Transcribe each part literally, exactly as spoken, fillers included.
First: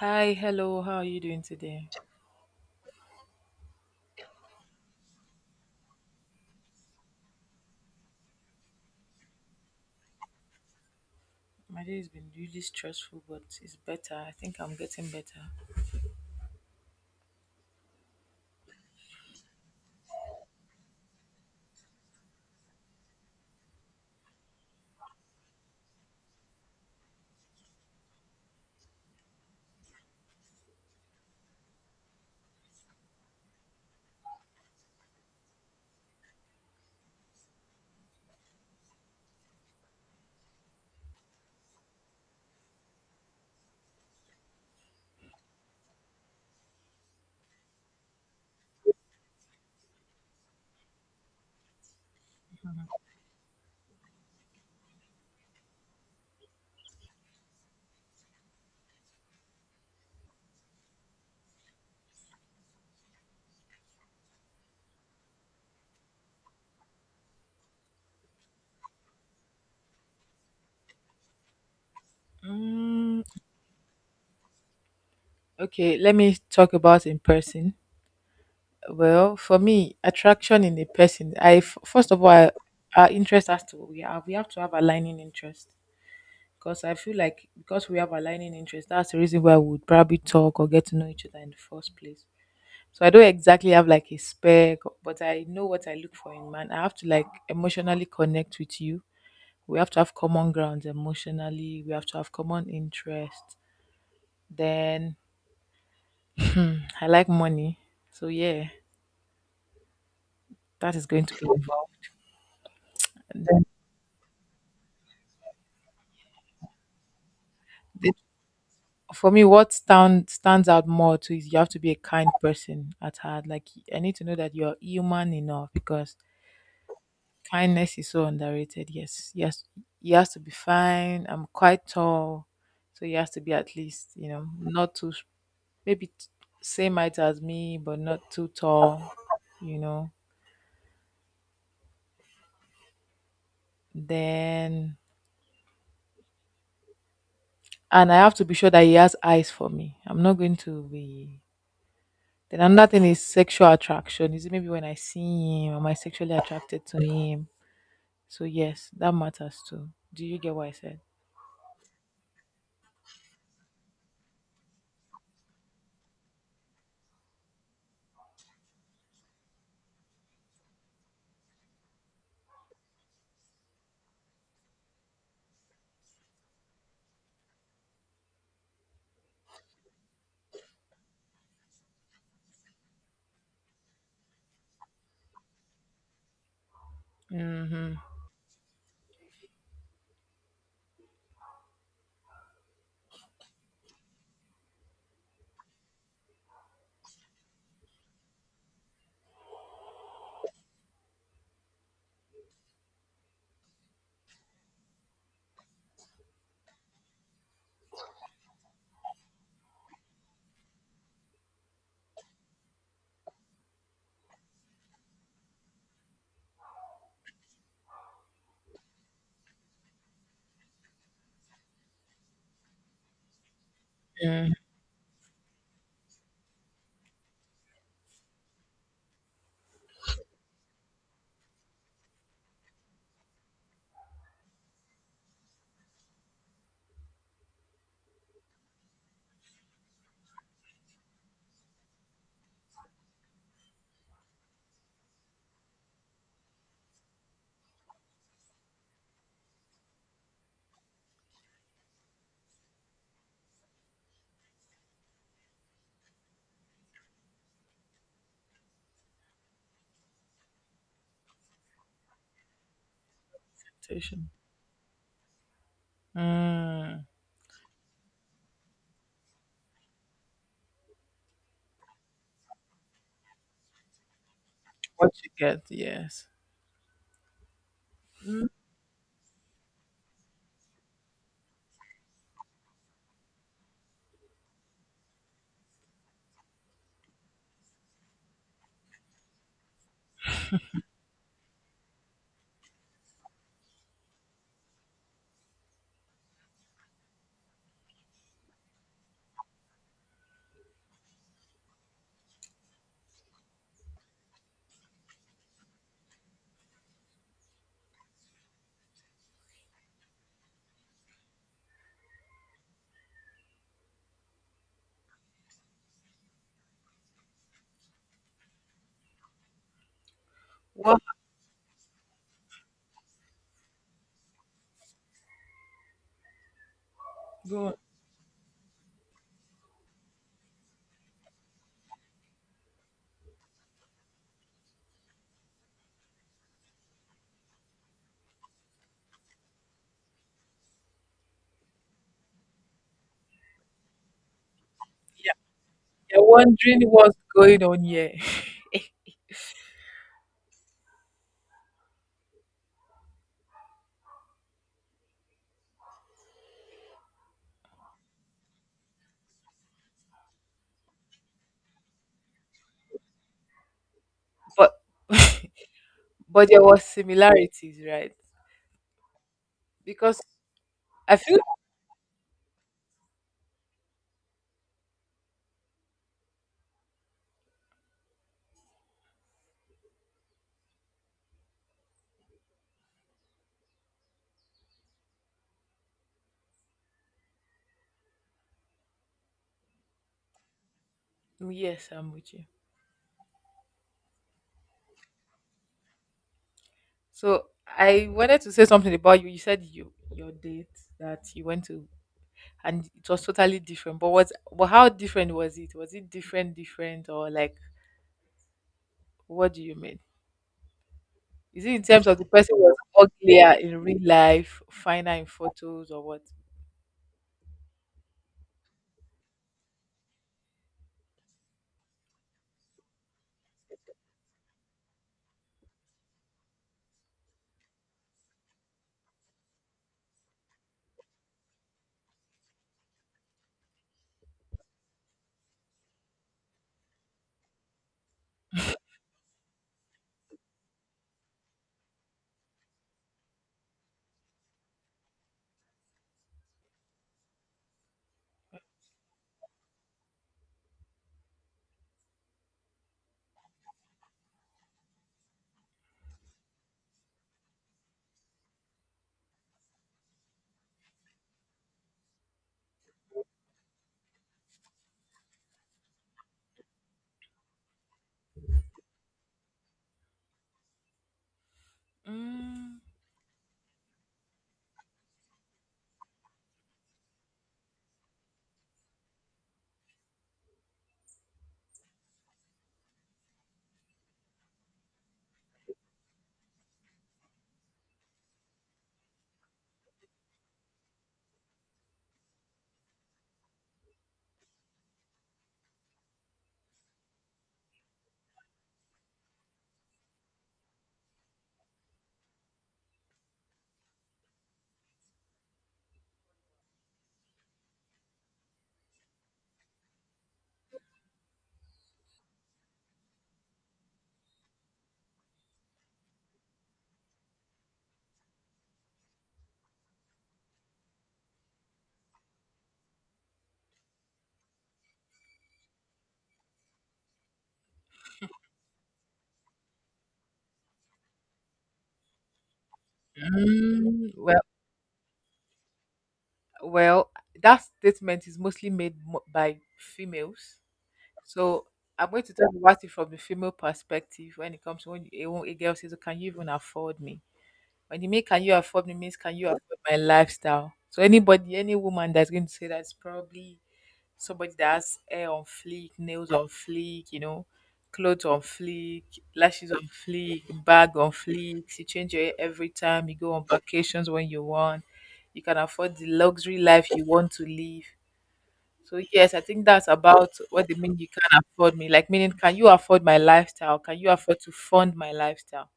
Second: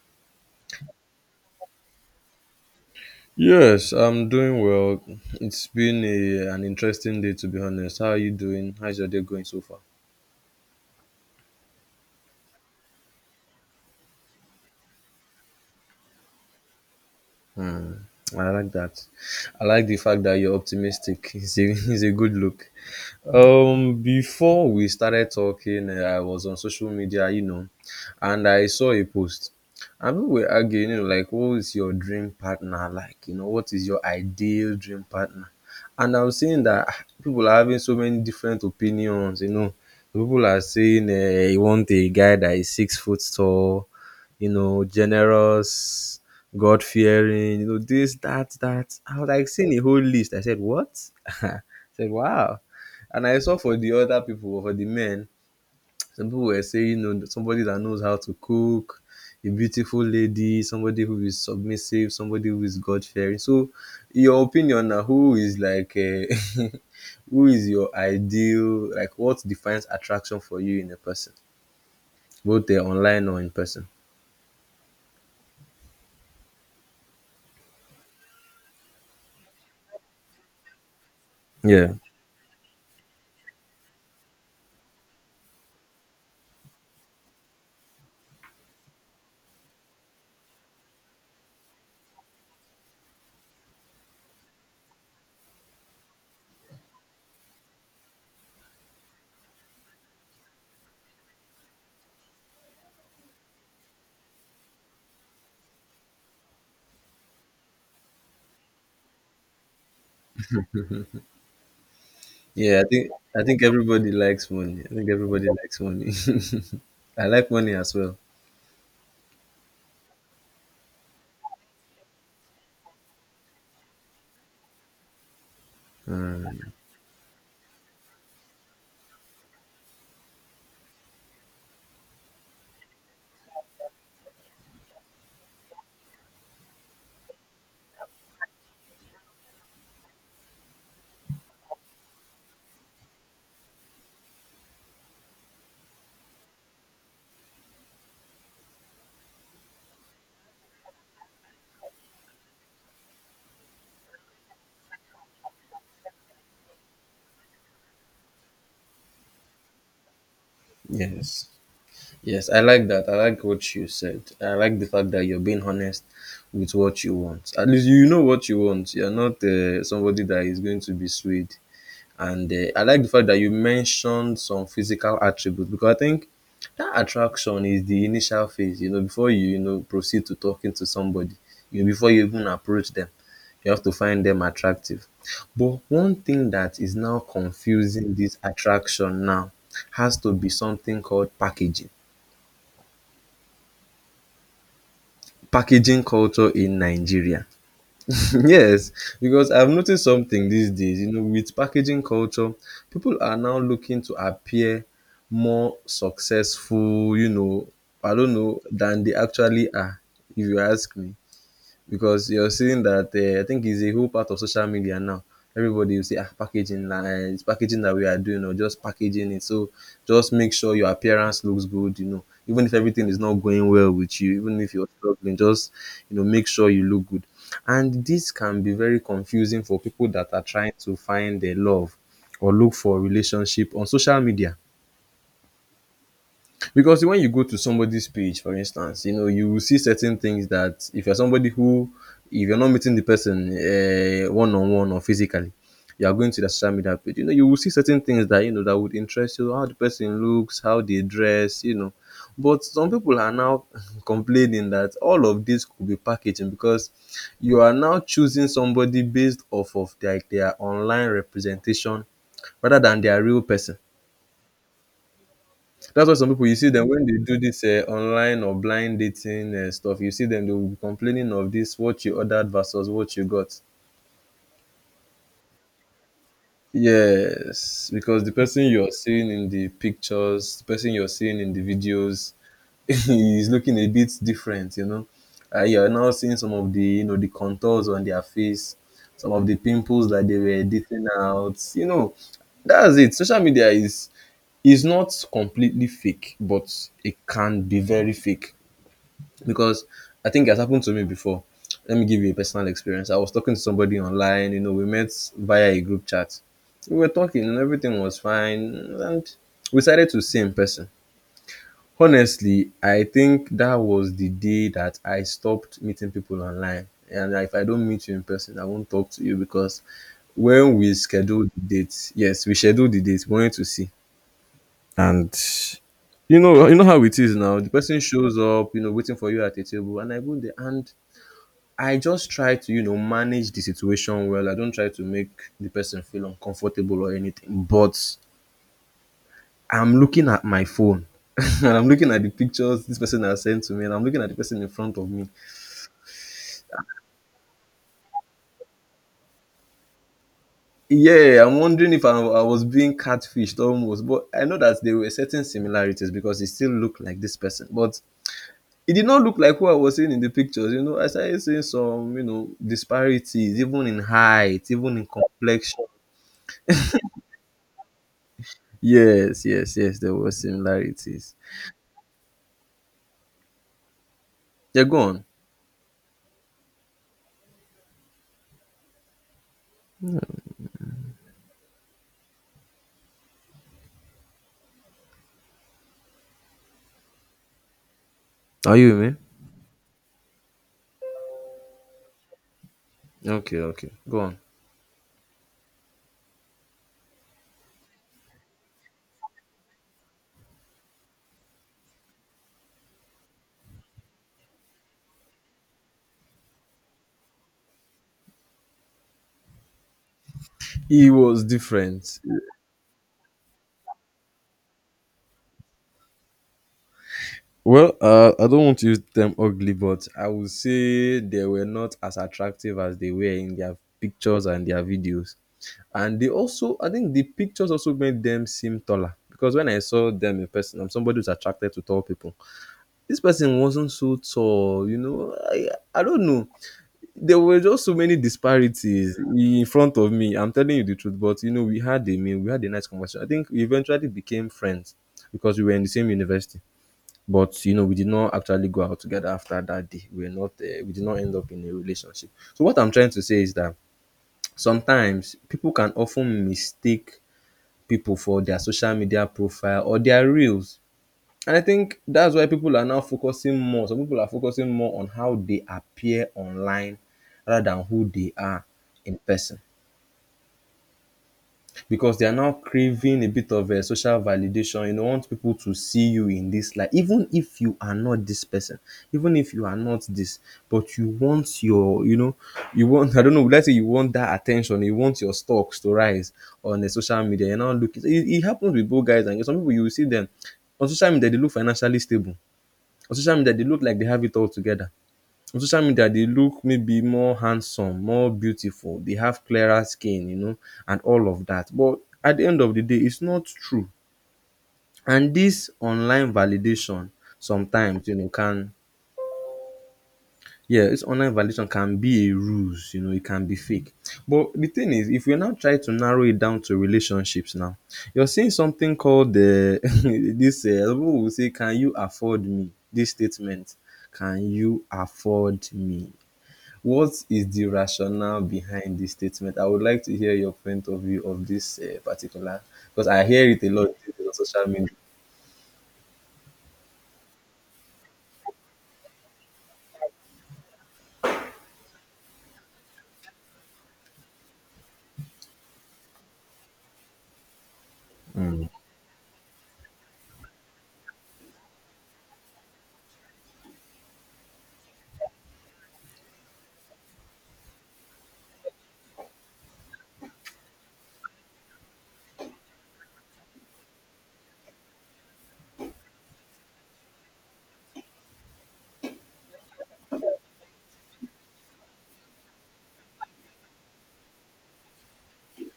Hi, hello, how are you doing today? Yes, I'm doing well. It's been a, an interesting day, to be honest. How are you doing? How's your day going so far? My day has been really stressful, but it's better. I think I'm getting better. Hmm. I like that. I like the fact that you're optimistic. It's a, it's a good look. Um, before we started talking, uh, I was on social media, you know, and I saw a post. And people were arguing, you know, like, what is your dream partner like? You know, what is your ideal dream partner? And I'm seeing that ah, people are having so many different opinions, you know. People are saying uh, you want a guy that is six foot tall, you know, generous, God fearing, you know, this, that, that. I was like seeing a whole list. I said, what? I said, wow. And I saw for the other people, for the men, some people were saying, you know, somebody that knows how to cook, a beautiful lady, somebody who is submissive, somebody who is God fearing. So, in your opinion now, who is like, uh, who is your ideal? Like, what defines attraction for you in a person, both uh, Mm, online or in person? okay, let me talk about in person. Well, for me, attraction in a person, I f- Yeah. first of all, I, our interest has to we have we have to have aligning interest, because I feel like because we have aligning interest, that's the reason why we would probably talk or get to know each other in the first place. So I don't exactly have like a spec, but I know what I look for in man. I have to like emotionally connect with you. We have to have common grounds emotionally. We have to have common interests. Then I like money, so yeah, that is going to be involved. Yeah, I think I And think then everybody likes money. I think everybody likes money. I like money as it, well. for me, what stand, stands out more too is you have to be a kind person at heart. Like, I need to know that you're human enough, because Uh, kindness is so underrated. Yes, yes, he has to be fine. I'm quite tall, so he has to be at least, you know, not too, maybe t- same height as me, but not too tall, you know. Then, and I have to be sure that he has eyes for me. I'm not going to be. Then another thing is sexual attraction. Is it maybe when I see him, am I sexually attracted to him? So yes, that matters too. Do you get what I said? yes. Yes, I like that. I like what you said. I like the fact that you're being honest with what you want. At least you know what you want. You're not uh, somebody that is going to be swayed. And uh, I like the fact that you mentioned some physical attributes because I think that attraction is the initial phase. You know, before you you know proceed to talking to somebody, you know, before you even approach them, you have to find them attractive. But one thing that is now Mm-hmm. confusing this attraction now has to be something called packaging packaging culture in Nigeria. Yes, because I've noticed something these days, you know, with packaging culture, people are now looking to appear more successful, you know, I don't know, than they actually are, if you ask me because you're seeing that uh, I think it's a whole part of social media now. Everybody will say, ah, packaging, uh, it's packaging that we are doing, or just packaging it. So just make sure your appearance looks good, you know. Even if everything is not going well with you, mm even if you're struggling, just you know, make sure you look good. And this can be very confusing for people that are trying to find their love or look for a relationship on social media because when you go to somebody's page for instance you know you will see certain things that if you're somebody who if you're not meeting the person uh, one-on-one or physically you are going to the social media page, you know you will see certain things that you know that would interest you, how the person looks, how they dress, you know, but some people are now complaining that all of this could be packaging because you are now choosing somebody based off of like their online representation rather than their real person. Attention. That's why some people you see them when Mm. they do this uh, online or blind dating uh, stuff. You see them they will be complaining of this what you ordered versus what you got. What you get? Yes. Yes, because the Mm. person you're seeing in the pictures, the person you're seeing in the videos, is looking a bit different. You know, uh, you're now seeing some of the you know the contours on their face, some of the pimples that they were editing out. You know, that's it. Social media is is not completely fake, but it can be very fake. Because I think it has happened to me before. Let me give you a personal experience. I was talking to somebody online, you know, we met via a group chat. We were talking and everything was fine, and we decided to see in person. Honestly, I think that was the day that I stopped meeting people online. And if I don't meet you in person, I won't talk to you because when we What? scheduled the date, yes, we scheduled the date, we wanted to see. And you know, you know how it is now. The Go. person shows up, you know, waiting for you at a table, and I go there and I just try to, you know, manage the situation well. I don't try to make the person feel uncomfortable or anything. But I'm looking at my phone and I'm looking at the pictures this person has sent to me and I'm looking at the person in front of me. You're wondering what's going on here. Yeah, I'm wondering if I, I was being catfished almost. But I know that there were certain similarities because it still looked like this person. But it did not look like who I was seeing in the pictures. You know, I started seeing some, you know, disparities, even in height, But even in complexion. but there was similarities, right? Yes, yes, yes, there Because were I similarities. feel. Yeah, go on. Are you with Yes, I'm with you. me? Okay, okay. Go on. So I wanted to say something about you. You said you your date that you went to and it was totally different. But what, but how different was it? Was it different different or like, what do you mean? He was Is it in terms of different. the person was uglier in real life, finer in photos or what? Well, uh, I don't want to use the term ugly, but I would say they were not as attractive as they were in their pictures and their videos. And they also, I think the pictures also made them seem taller. Because when I saw them in person, I'm somebody who's attracted to tall people. This person wasn't so tall, you know. I, I don't know. There were just so many disparities in front of me. I'm telling you the truth, but you know, we had a meal, we had a nice conversation. I think we eventually became friends because we were in the same university. But you know, we did not actually go out together after that day. We were not, uh, we did not end up in a relationship. So what I'm trying to say is that sometimes people can often mistake people for their social media profile or their reels, and I think that's why people are now focusing more. Some people are focusing more on how they appear online rather than who they are in person because they are now Mm, craving a bit of a social validation. You know, want people to see you in this light, even if you are not this person, even if you are not this, but you want your, you know, you want. I don't know. Let's say you want that attention. You want your stocks to rise on the social media. You're now looking. It, it happens with both guys and girls. Some people. You will see them on social media. They look financially stable on social media, they look like they have it all together. On social media, they look maybe more handsome, more beautiful. They have clearer skin, you know, and all of that. But at the end of the day, it's not true. And this online validation sometimes, you know, can. Yeah, this online validation can be a ruse, you know, it can be fake. But the thing is, if you now try to narrow it down to relationships now, you're seeing something called the this, uh, people will say, can you afford me? This statement, can you afford me? What is the rationale behind this statement? I would like to hear your point of view of this uh, particular, because I hear it a lot mm, on well, social media. well that statement is mostly made mo- by females. So I'm going to talk about it from the female perspective when it comes to when a, wo- a girl says, "Oh, can you even afford me?" When you make can you afford me means can you afford my lifestyle? So anybody, any woman that's going to say that's probably somebody that has hair on fleek, nails on fleek, you know, clothes on fleek, lashes on fleek, bag on fleek. You change your hair every time. You go on vacations when you want. You can afford the luxury life you want to live. So yes, I think that's about what they mean. You can afford me, like, meaning, can you afford my lifestyle? Can you afford to fund my lifestyle?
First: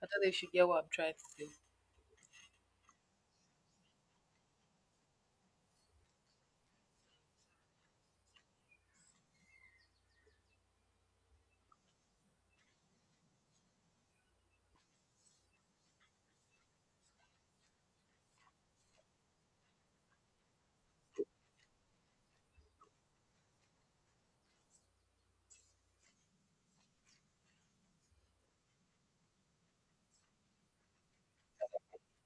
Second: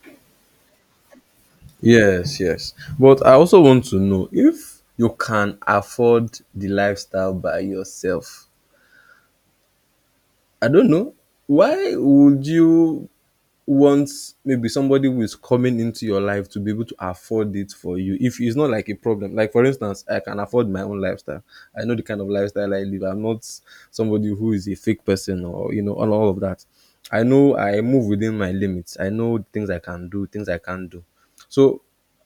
I thought they should get what I'm trying to say. Yes, yes. But I also want to know if you can afford the lifestyle by yourself. I don't know. Why would you want maybe somebody who is coming into your life to be able to afford it for you? If it's not like a problem, like for instance, I can afford my own lifestyle. I know the kind of lifestyle I live. I'm not somebody who is a fake person or, you know, all, all of that. I know I move within my limits. I know things I can do, things I can't do. So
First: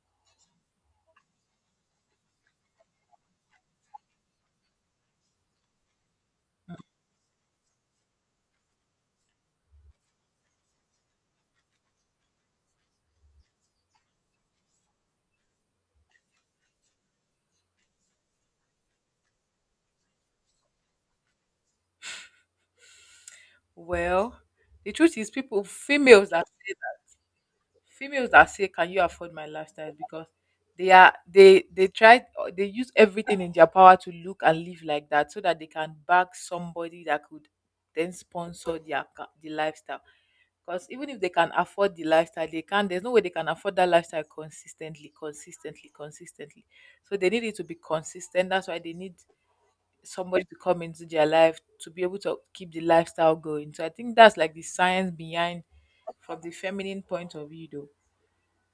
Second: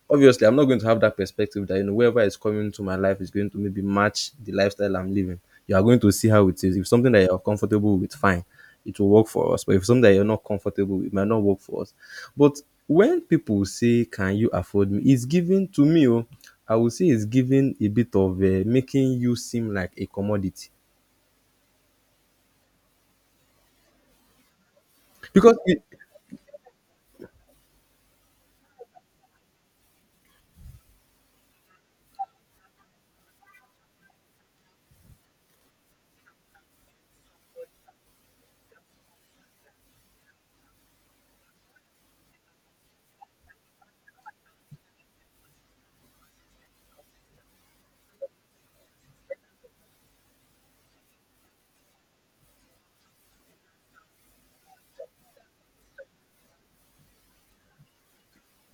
obviously, I'm not going to have that perspective that you know whoever is coming into my life is going to maybe match the lifestyle I'm living. You are going to see how it is. If something that you're comfortable with, fine, it will work for us. But if something that you're not comfortable with, it might not work for us. But when people say, "Can you afford me?" It's given to me. Oh, I would say it's given a bit of uh, making you seem like a commodity Well, the truth is, because people, it, females that say that, females that say, "Can you afford my lifestyle?" is because they are they they try they use everything in their power to look and live like that so that they can bag somebody that could then sponsor their ca- the lifestyle. Because even if they can afford the lifestyle, they can't. There's no way they can afford that lifestyle consistently, consistently, consistently. So they need it to be consistent. That's why they need somebody to come into their life to be able to keep the lifestyle going. So I think that's like the science behind, from the feminine point of view though.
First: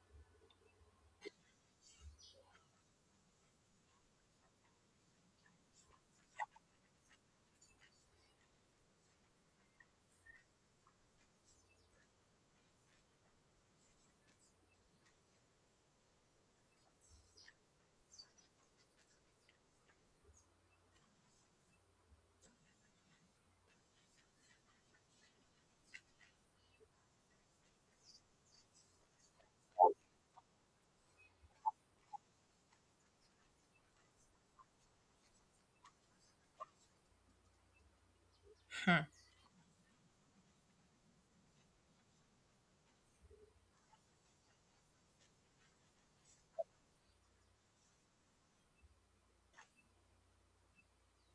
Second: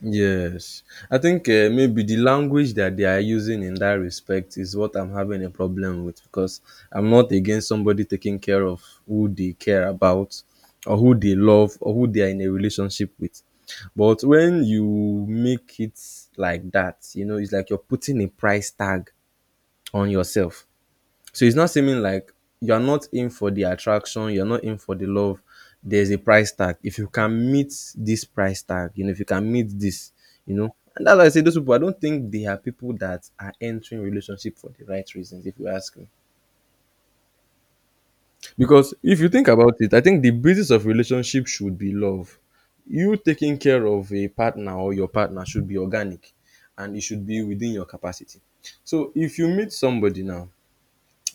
yes, I think uh, maybe the language that they are using in that respect is what I'm having a problem with because I'm not against somebody taking care of who they care about or who they love or who they are in a relationship with. But when you make it like that, you know, it's like you're putting a price tag on yourself. So it's not seeming like you're not in for the attraction, you're not in for the love. There's a price tag. If you can meet this price tag, you know, if you can meet this, you know. And that's why I say those people, I don't think they are people that are entering relationship for the right reasons, if you ask me. Because if you think about it, I think the basis of relationship should be love. You taking care of a partner or your partner should be organic and it should be within your capacity. So if you meet somebody now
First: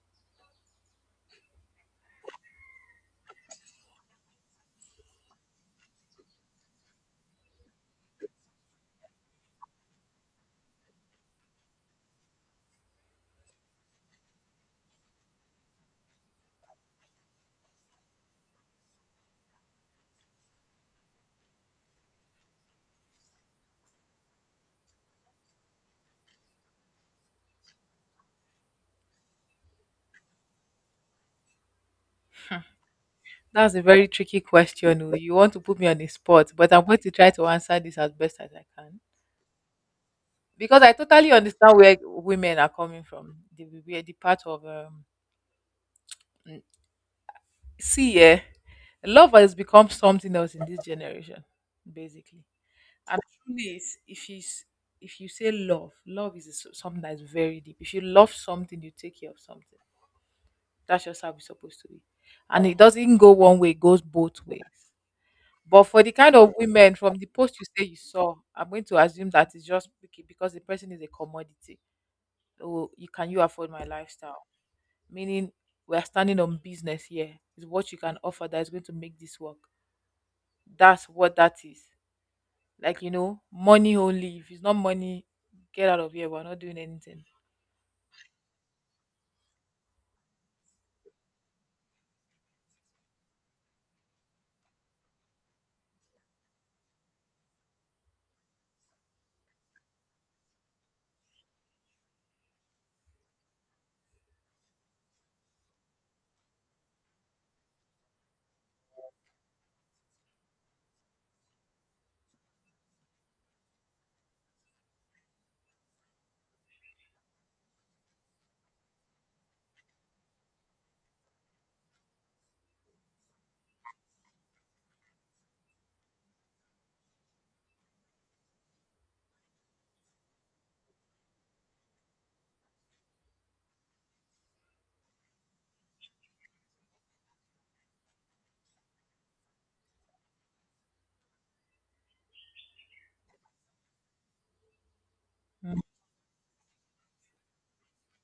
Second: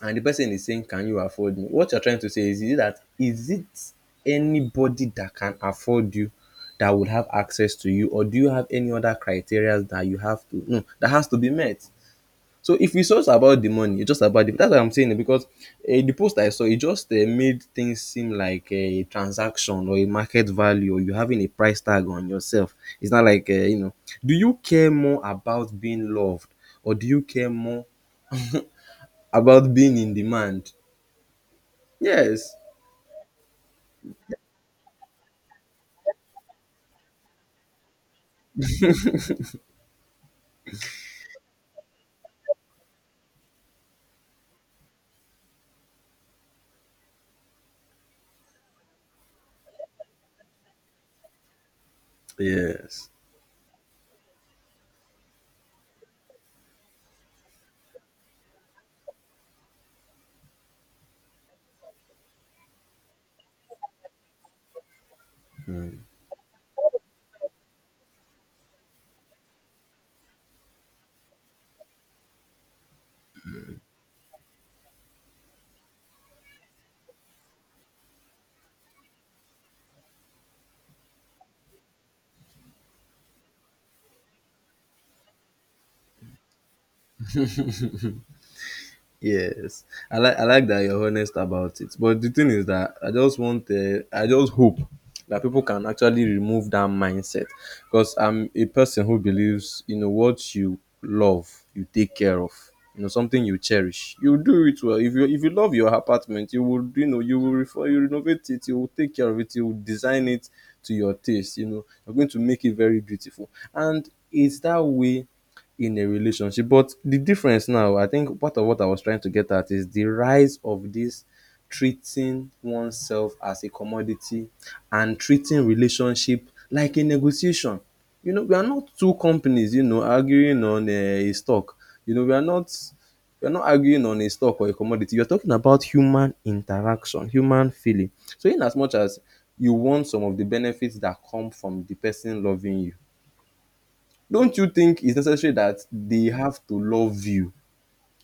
and the person is saying can you afford me, what you're trying to say is, is that is it anybody that can afford you that would have access to you, or do you have any other criteria that you have to no that has to be met? So if it's just about the money, it's just about the, that's what I'm saying, because uh, the post I saw, it just uh, made things seem like eh, a transaction or a market value or you having a price tag on yourself. It's not like uh, you know, do you care more about being loved or do you care more about being in demand? Yes. That's a very tricky question. Oh, you want to put me on the spot, but I'm going to try to answer this as best as I can. Because I totally understand where women are coming from. They will the part of um, mm, see, yeah, love has become something else in this generation, basically. Yes. And truly, is- if you s- if you say love, love is s- something that is very deep. If you love something, you take care of something. That's just how it's supposed to be. And it doesn't go one way; it goes both ways. But Mm. for the kind of women from the post you say you saw, I'm going to assume that it's just bec- because the person is a commodity. Oh, you can you afford my lifestyle? Meaning we are standing on business here. Is what you can offer that is going to make this work. That's what that is. Like, you know, money only. If it's not money, get out of here. We're not doing anything. Yes. I like I like that you're honest about it. But the thing is that I just want uh, I just hope that people can actually remove that mindset because I'm a person who believes you know what you love you take care of, you know, something you cherish you do it well, if you if you love your apartment you will you know you will refer you renovate it, you will take care of it, you will design it to your taste, you know, you're going to make it very beautiful, and it's that way in a relationship. But the difference now, I think part of what I was trying to get at is the rise of this treating oneself as a commodity and treating relationship like a negotiation. You know, we are not two companies, you know, arguing on eh, a, stock. You know, we are not we are not arguing on a stock or a commodity. You're talking about human interaction, human feeling. So in as much as you want some of the benefits that come from the person loving you, don't you think it's necessary that Mm. they have to love you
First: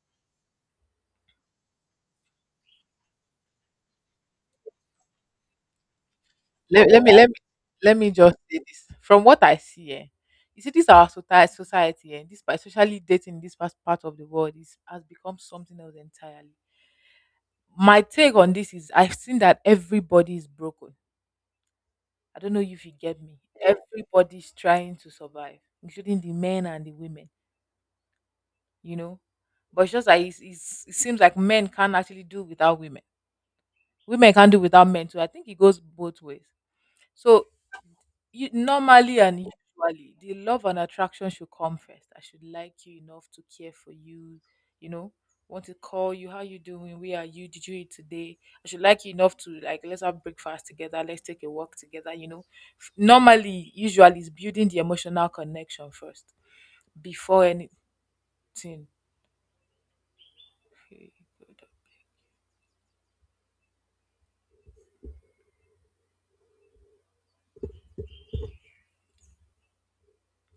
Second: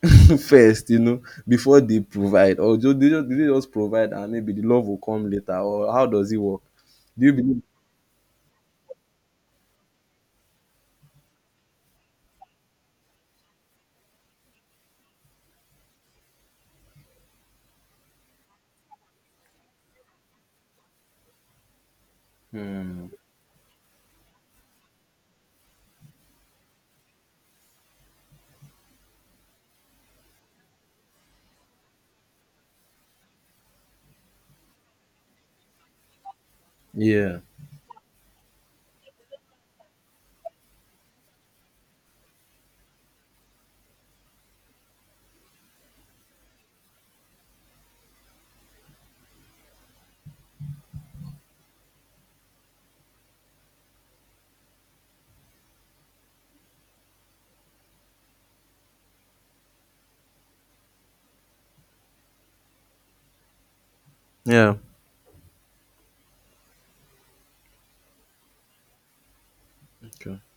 first, you know, before they provide? Or do they, just, do they just provide and maybe the love will come later? Or how does it work? Let, let me Do let you me believe? Let me just say this. From what I see, eh, you see, this our society, society and this, especially dating in this past part of the world, is has become something else entirely. My take on this is, I've seen that everybody is broken. I don't know if you Hmm, get me. Everybody's trying to survive, including the men and the women. You know, but it's just like it's, it's, it seems like men can't actually do without women, women can't do without men too. I think it goes both ways. yeah. So you normally and usually the love and attraction should come first. I should like you enough to care for you, you know, want to call you, how you doing? Where are you? Did you eat today? I should like you enough to like, let's have breakfast together, let's take a walk together, you know. F- Normally, usually is building the emotional connection first, before anything. Yeah. Okay.